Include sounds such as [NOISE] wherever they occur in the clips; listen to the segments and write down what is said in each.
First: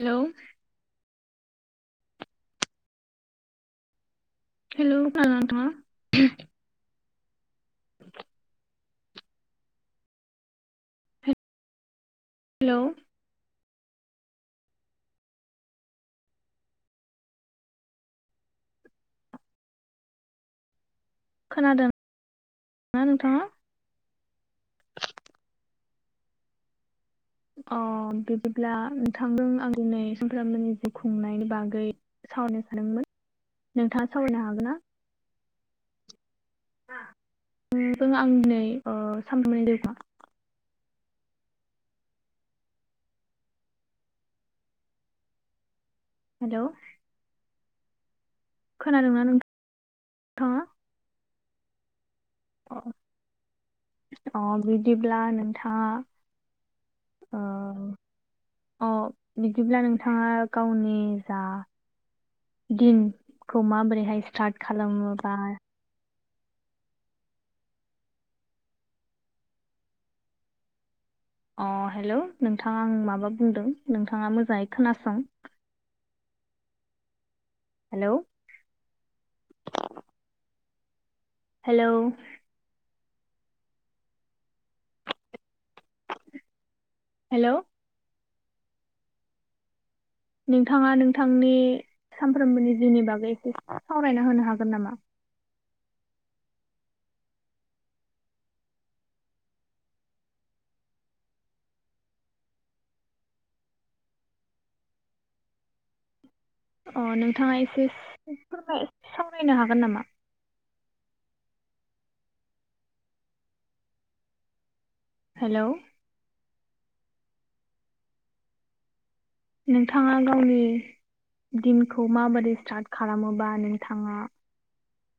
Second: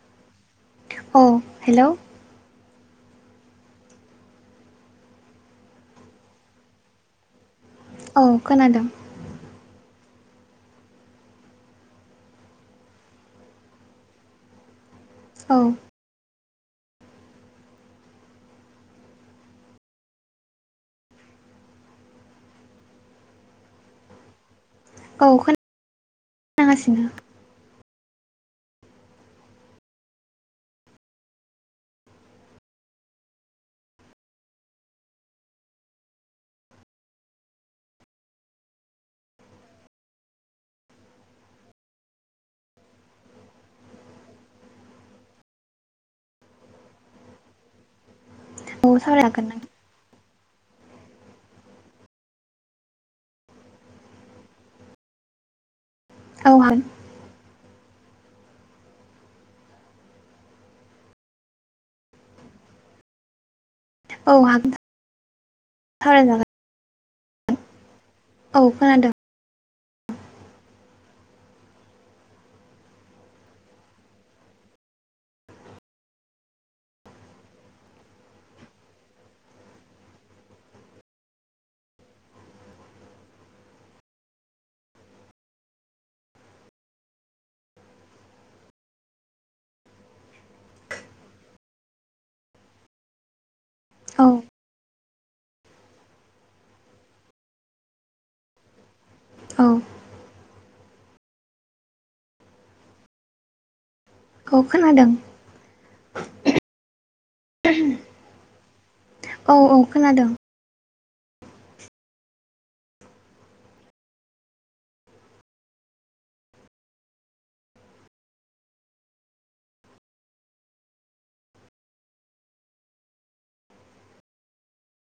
Hello औ hello hello खोनादोंना नोंथाङा औ खोनादों हेलौ औ खोनादोंना नोंथाङा औ खोनागासिनो अ बिदिब्ला नोंथांदों आं दिनै सामफ्रामबोनि जिउ खुंनायनि बागै सावरायनो सादोंमोन नोंथाङा सावरायनो हागोन ना? नोंजों आं दिनै ओ [UNINTELLIGIBLE] हेलौ औ खोनादोंना सावरायनो हागोन नोंथां नोंथाङा अ अ बिदिब्ला नोंथाङा औ ओ अ बिदिब्ला नोंथाङा गावनि जा दिनखौ माबोरैहाय औ स्टार्ट हागोन खालामो बा सावरायजागोन औ खोनादों अ हेलौ नोंथाङा आं माबा बुंदों नोंथाङा मोजाङै खोनासं हेलौ हेलौ हेल'। नोंथाङा नोंथांनि सामफ्रोमबोनि जिउनि बागै एसे औ सावरायना होनो हागोन नामा? औ औ खोनादों। अ नोंथाङा एसे एसे फोरमाय सावरायनो औ हागोन औ नामा खोनादों। हेलौ। नोंथाङा गावनि दिनखौ माबादि स्टार्ट खालामोबा नोंथाङा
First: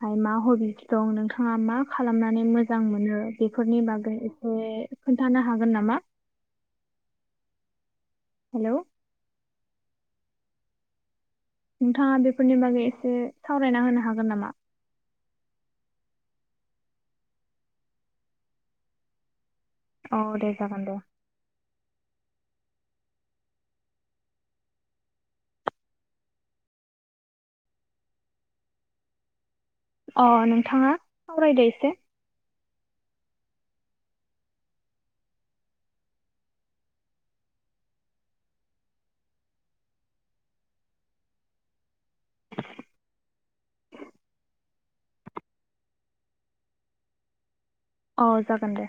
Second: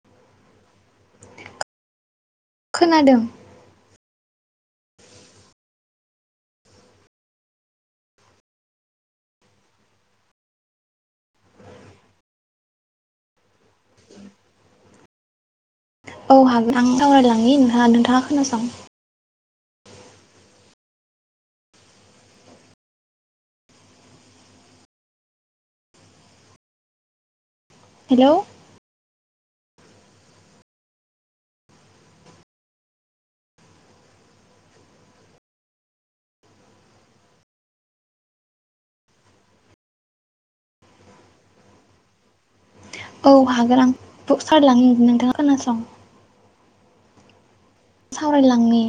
हाय मा हबि दं नोंथाङा मा खालामनानै मोजां। मोजां मोनो खोनादों बेफोरनि बागै एसे खोन्थानो हागोन नामा? हेलौ। नोंथाङा बेफोरनि बागै एसे सावरायना होनो हागोन नामा? औ हागोन आं सावरायलांनि नोंथाङा नोंथाङा खोनासं। औ दे जागोन दे। हेलौ अ नोंथाङा सावरायदो एसे। [INAUDIBLE] औ हागोन आं सावरायलांनो नोंथाङा खोनासं। अ जागोन सावरायलांनि। दे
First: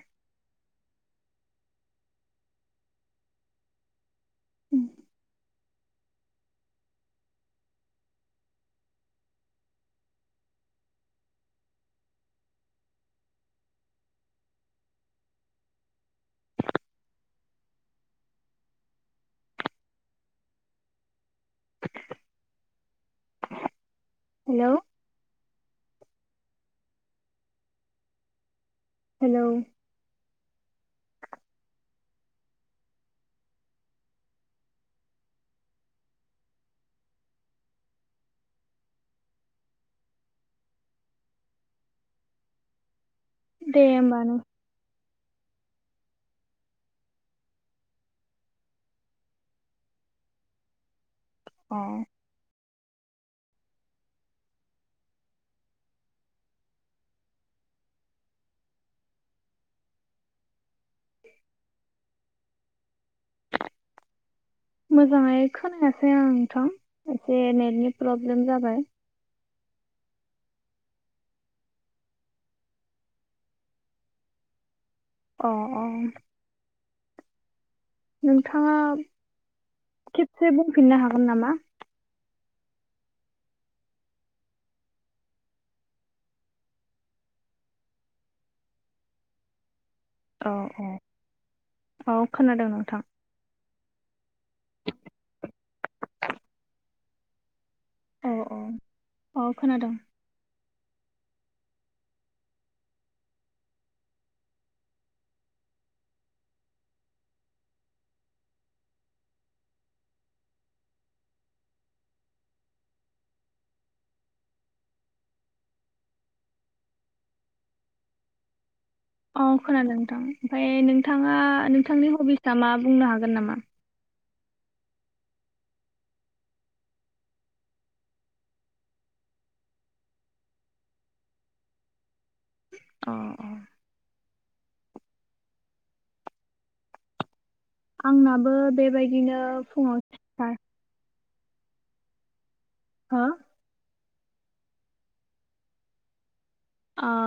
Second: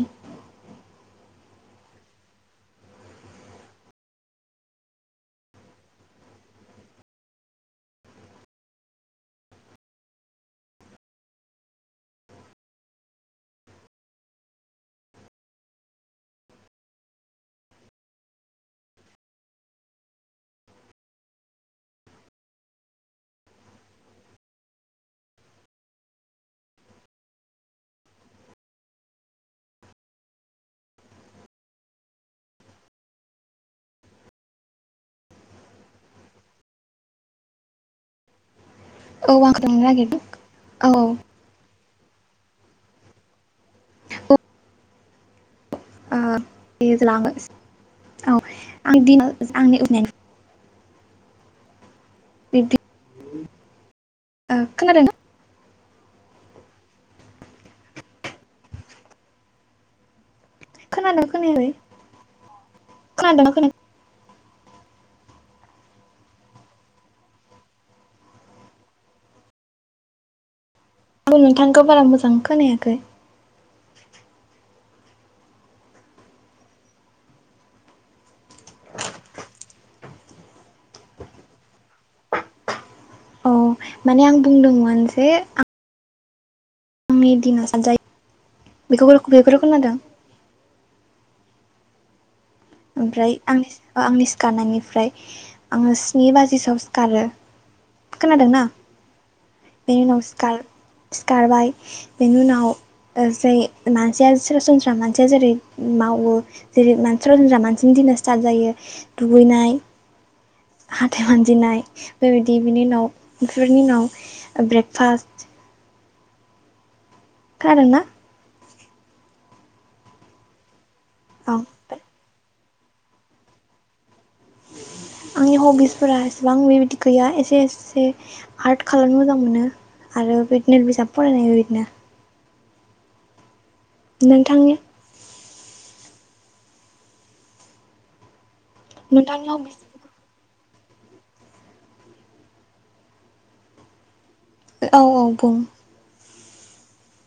उम। Hello hello. औ आंखौ लांनो नागिरदों औ औ। दे होमबा नों [UNINTELLIGIBLE] अ। बिदि खोनादों। खोनादों खोनायै खोनादों खोन मोजाङै खोनायासै आं नोंथां एसे नेटनि प्रब्लेम जाबाय। आंबो नोंथांखौ बारा मोजां खोनायाखै। अ अ। नोंथाङा खेबसे बुंफिननो हागोन नामा? औ माने आं बुंदोंमोन जे आंनि दिना सानजायो बेखौ बेखौ खोनादों। औ औ औ खोनादों नों ओमफ्राय आंनि आंनि सिखारनायनिफ्राय आङो स्नि बाजिसोआव सिखारो। औ औ खोनादोंना? औ खोनादों बेनि उनावखार सिखारबाय बेनि उनाव। जै मानसिया सरासनस्रा मानसिया जेरै मावो। जेरै मानसिफ्रा जोंज्रा मानसिनि दिननो स्टार्ट जायो दुगैनाय। हाथाय मानजिनाय बेबायदि बिनि उनाव बेफोरनि उनाव ब्रेकफास्ट। खायोना अ खोनादों नोंथां ओमफ्राय नोंथाङा। औ। नोंथांनि हबिसा मा बुंनो हागोन नामा? आंनि हबिसफोरा एसेबां बेबायदि गैया एसे एसे। आर्ट खालामनो मोजां मोनो आरो बिदिनो बिजाब फरायनाय बे बिदिनो। अ अ नोंथांनि आंनाबो बेबायदिनो नोंथांनि हबिस फुङाव सिखार हा औ औ बुं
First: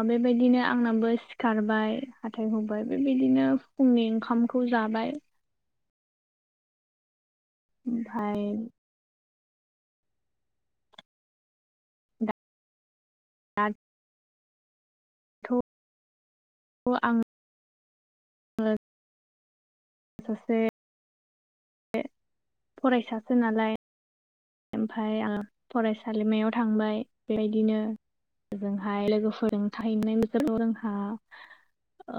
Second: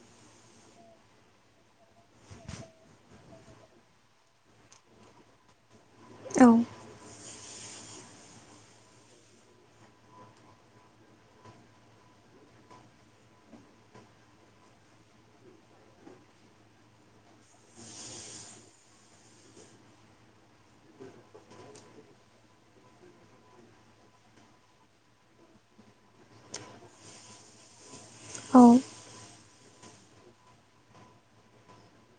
बेबायदिनो आंनाबो सिखारबाय हाथाय हुबाय बेबायदिनो फुंनि ओंखामखौ जाबाय औ ओमफ्राय [UNINTELLIGIBLE] थ' अ आं सासे फरायसासो नालाय ओमफ्राय आं फरायसालिमायाव थांबाय बेबायदिनो औ ओजोंहाय लोगोफोरजों थाहैनाय बोथोराव जोंहा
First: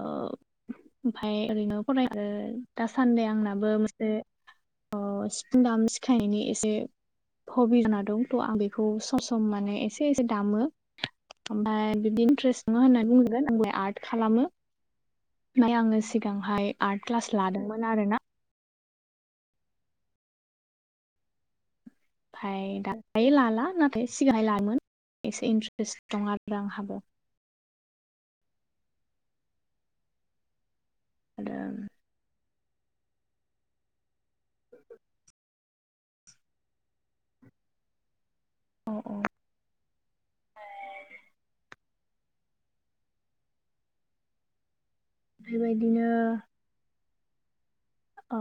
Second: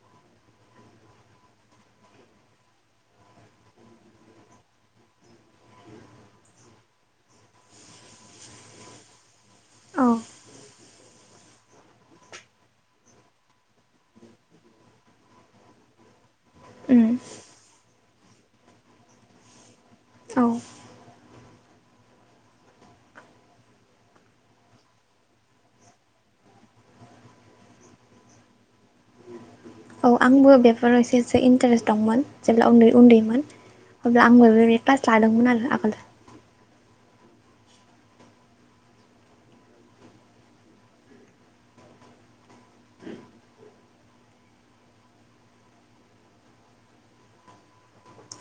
ओमफ्राय ओरैनो फरायो आरो दासान्दि आंनाबो मोनसे अ सिफुं दामनो सिखायनायनि एसे हबि जाना दं थ' आं बेखौ सम सम माने एसे औ एसे दामो ओमफ्राय बिदि इन्ट्रेस्ट नङा होननानै बुंनांगोन आंलाय आर्ट खालामो ओमफ्राय आङो सिगांहाय आर्ट उम क्लास लादोंमोन आरो ना औ ओमफफ्राय दा दायो लाला नाथाय सिगांह लाायोमोन एसे इन्ट्रेस्ट दं आरो आंहाबो औ आंबो बेफोराव एसे एसे आरो इन्टारेस्ट दंमोन जेब्ला उन्दै उन्दैमोन अब्ला आंबो बे क्लास लादोंमोन आरो आगोल बेबायदिनो ओ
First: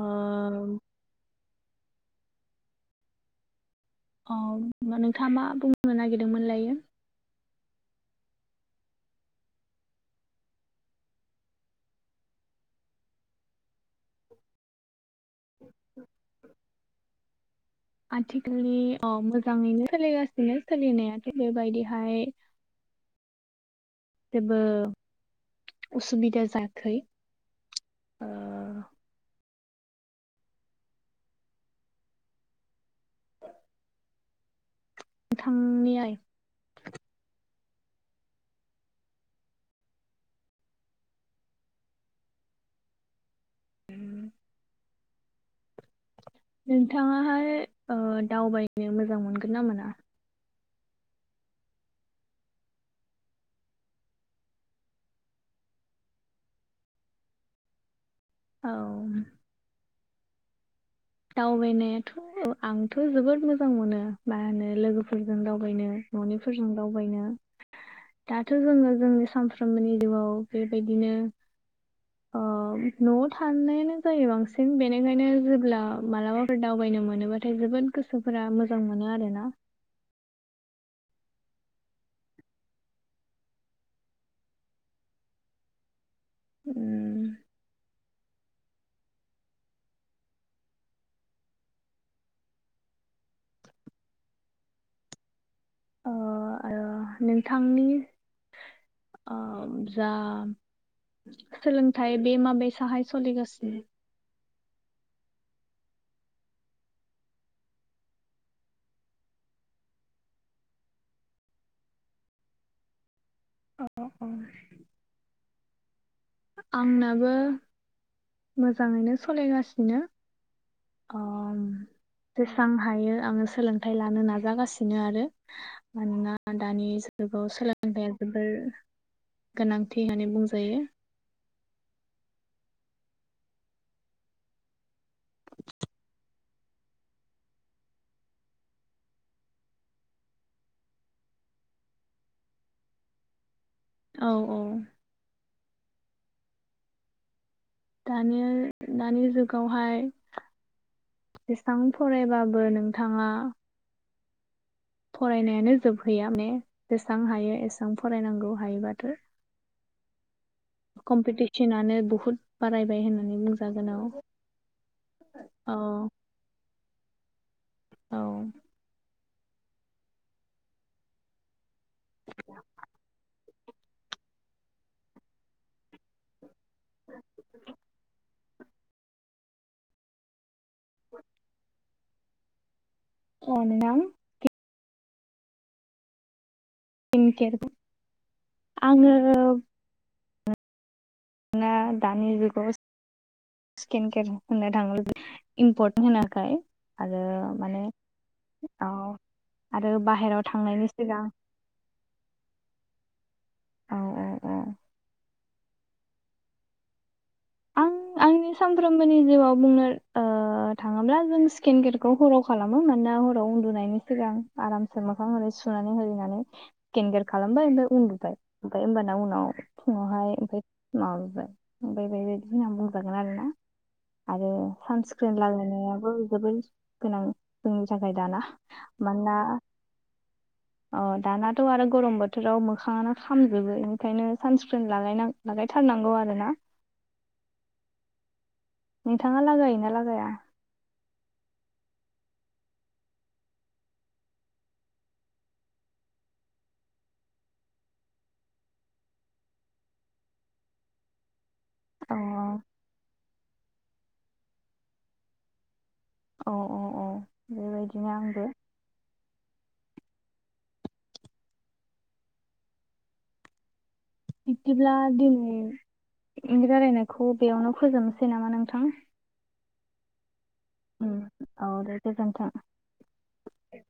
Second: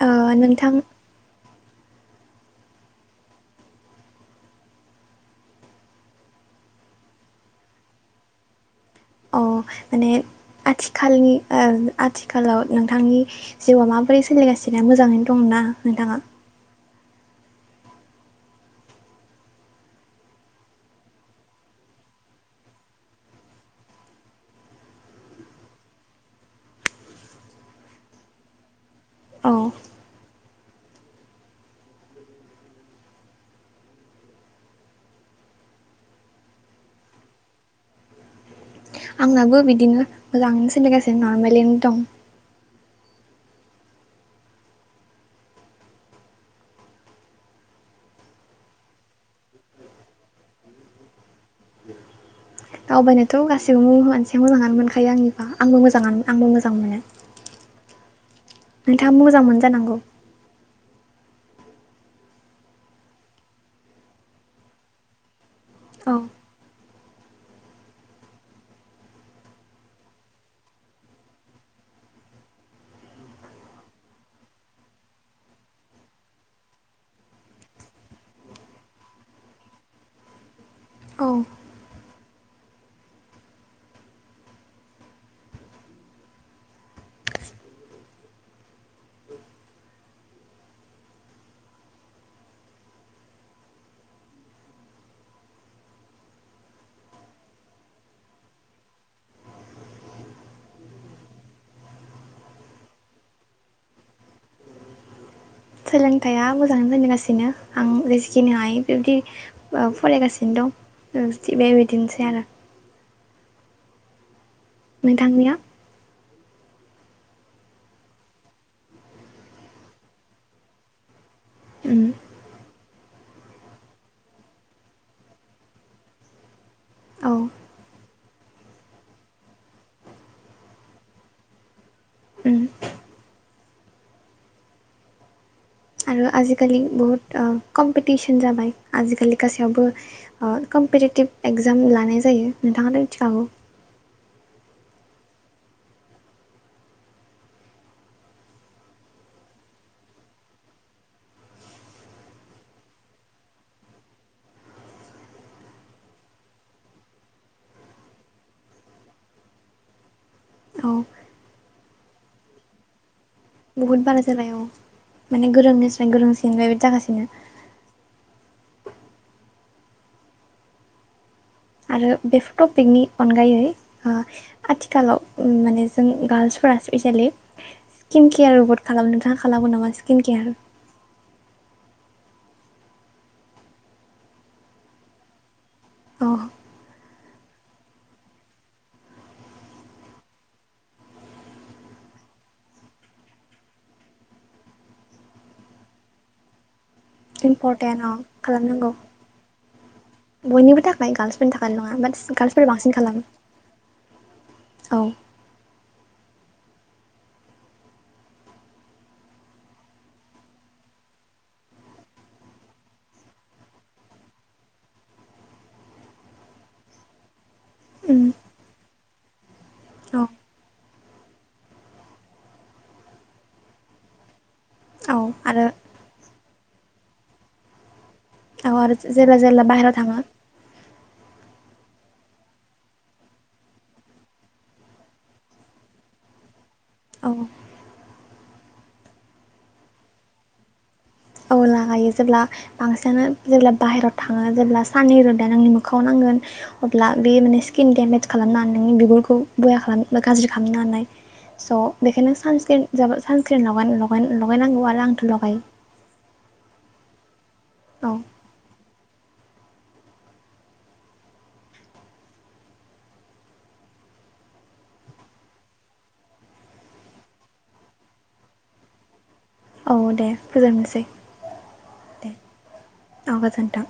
औ नोंथाङा मा बुंनो नागिरदोंमोनलायो अ माने आथिखालनि आथिखालाव नोंथांनि जिउआ माबोरै सोलिगासिनो मोजाङैनो दंना नोंथाङा आथिखालनि मोजाङैनो सोलिगासिनो सोलिनायाथ' बेबायदिहाय जेबो उसुबिदा जायाखै औ मोनथामनि आइ आंनाबो बिदिनो मोजाङैनो सोलिगासिनो नर्मेलिनो दं उम नोंथाङाहाय दावबायनो मोजां मोनगोन ना मोना दावबायनोथ' गासिबो मानसिया मोजाङानो मोनखायो आंनिबा आंबो मोजाङानो आंबो मोजां मोनो नोंथाङा औ मोजां मोनोजानांगौ दावबायनायाथ' आंथ' जोबोद मोजां मोनो मा होनो लोगोफोरजों दावबायनो औ न'निफोरजों दावबायनो दाथ' जोङो जोंनि सानफ्रोमबोनि जिउआव बेबायदिनो न'आव थानायानो जायो बांसिन बेनिखायनो जेब्ला मालाबाफोर दावबायनो मोनोबा नाथाय जोबोद गोसोफोरा मोजां मोनो आरो ना औ उम नोंथांनि आ जा सोलोंथाइ बे माबायसाहाय सोलिगासिनो सोलोंथाइया मोजाङै सलिगासिनो आं जेसेखिनि हायो बेबदि फरायगासिनो दं बेबायदिनोसै आरो औ नोंथांनिया आंनाबो मोजाङैनो सलायगासिनो आं उम जेसबां हायो आङो सोलोंथाइ लानो नाजागासिनो आरो मानोना दानि औ जुगगाव सोलोंथाया जोबोर गोनांथि होननानै बुंजायो। उम [INAUDIBLE] आरो आजिखालि बहुत ओ कम्पिटिसन जाबाय आजिखालि गासैयावबो ओ कमपिटिटिभ एगजाम लानाय जायो नोंथाङाथ' मिथिखागौ औ औ दानि दानि जुगावहाय बेसेबां फरायबाबो नोंथाङा फरायनायानो जोबहैया माने जेसेबां हायो एसेबां फरायनांगौ हायोबाथ' औ कम्पिटिसनानो बुहुत बारायबाय होननानै बुंङो। बुहुत बारा जाबाय औ माने औ गोरोंनिफ्राय गोरोंसिन बेबायदि जागासिनो औ आरो बेफोर टपिकनि अनगायै ओ आथिखालाव उम माने जों गार्लस फोर स्पेसियेलि स्किन केयार रबोट खालामनो नोंथाङा खालामो नामा स्किन केयार [UNINTELLIGIBLE] औ नोंथां अ बेनि गेर आङो ना दा दानि जुगाव स्किन केयार फोननाय थां इमपर्टेन्ट होनाखाय इम्पर्टेन्ट अ औ खालामनांगौ आरो बाहेरायाव बयनिबो थांनायनि थाखाय सिगां गार्ल्सफोरनि थाखायल' नङा बाट गार्ल्सफोर बांसिन खालामो औ औ औ औ आं आंनि सानफ्रोमबोनि जिउआव बुंनो ओ थाङोब्ला जों स्किन केेयारखौ हराव खालामो मानोना हराव उन्दुनायनि सिगां आरामसे मोखां हरै सुनानै होरिनानै गेनगेर खालामबाय ओमफ्राय उम उन्दुबाय ओमफ्राय होमबाना उनाव औ फुङावहाय ओमफ्राय माबाबाय [UNINTELLIGIBLE] बिदि होनना बुंजागोन आरोना आरो औ सानस्क्रिन आरो लागायनायाबो जोबोरै गोनां जोंनि थाखाय दाना ओ आरो जेला मानोना जेला बाहेरायाव थाङो अ दानाथ' आरो गरम बोथोराव मोखाङानो खामजोबो ओंखायनो सानस्क्रिन लागायना लागायथारनांगौ आरो ना औ नोंथाङा लागायोना लागाया औ लागायो जेब्ला बांसिनानो जेब्ला बाहेरायाव थाङो जेब्ला साननि रोदानो आंनि मोखाङाव नांगोन अब्ला बे माने स्किन डेमेज खालामना नोंनि बिगुरखौ बया खालाम गाज्रि खालामनो हानाय। स' औ बेखायनो सानस्क्रिन जाब सानस्क्रिन लगाय लगायनांगौ आरो आंथ' लगायो अ औ औ बेबायदिनो औ आंबो बिदिब्ला दिनै रायलायनायखौ बेयावनो फोजोबनोसै नामा नोंथां औ दे फोजोबनोसै उम औ दे गोजोन्थों औ गोजोन्थों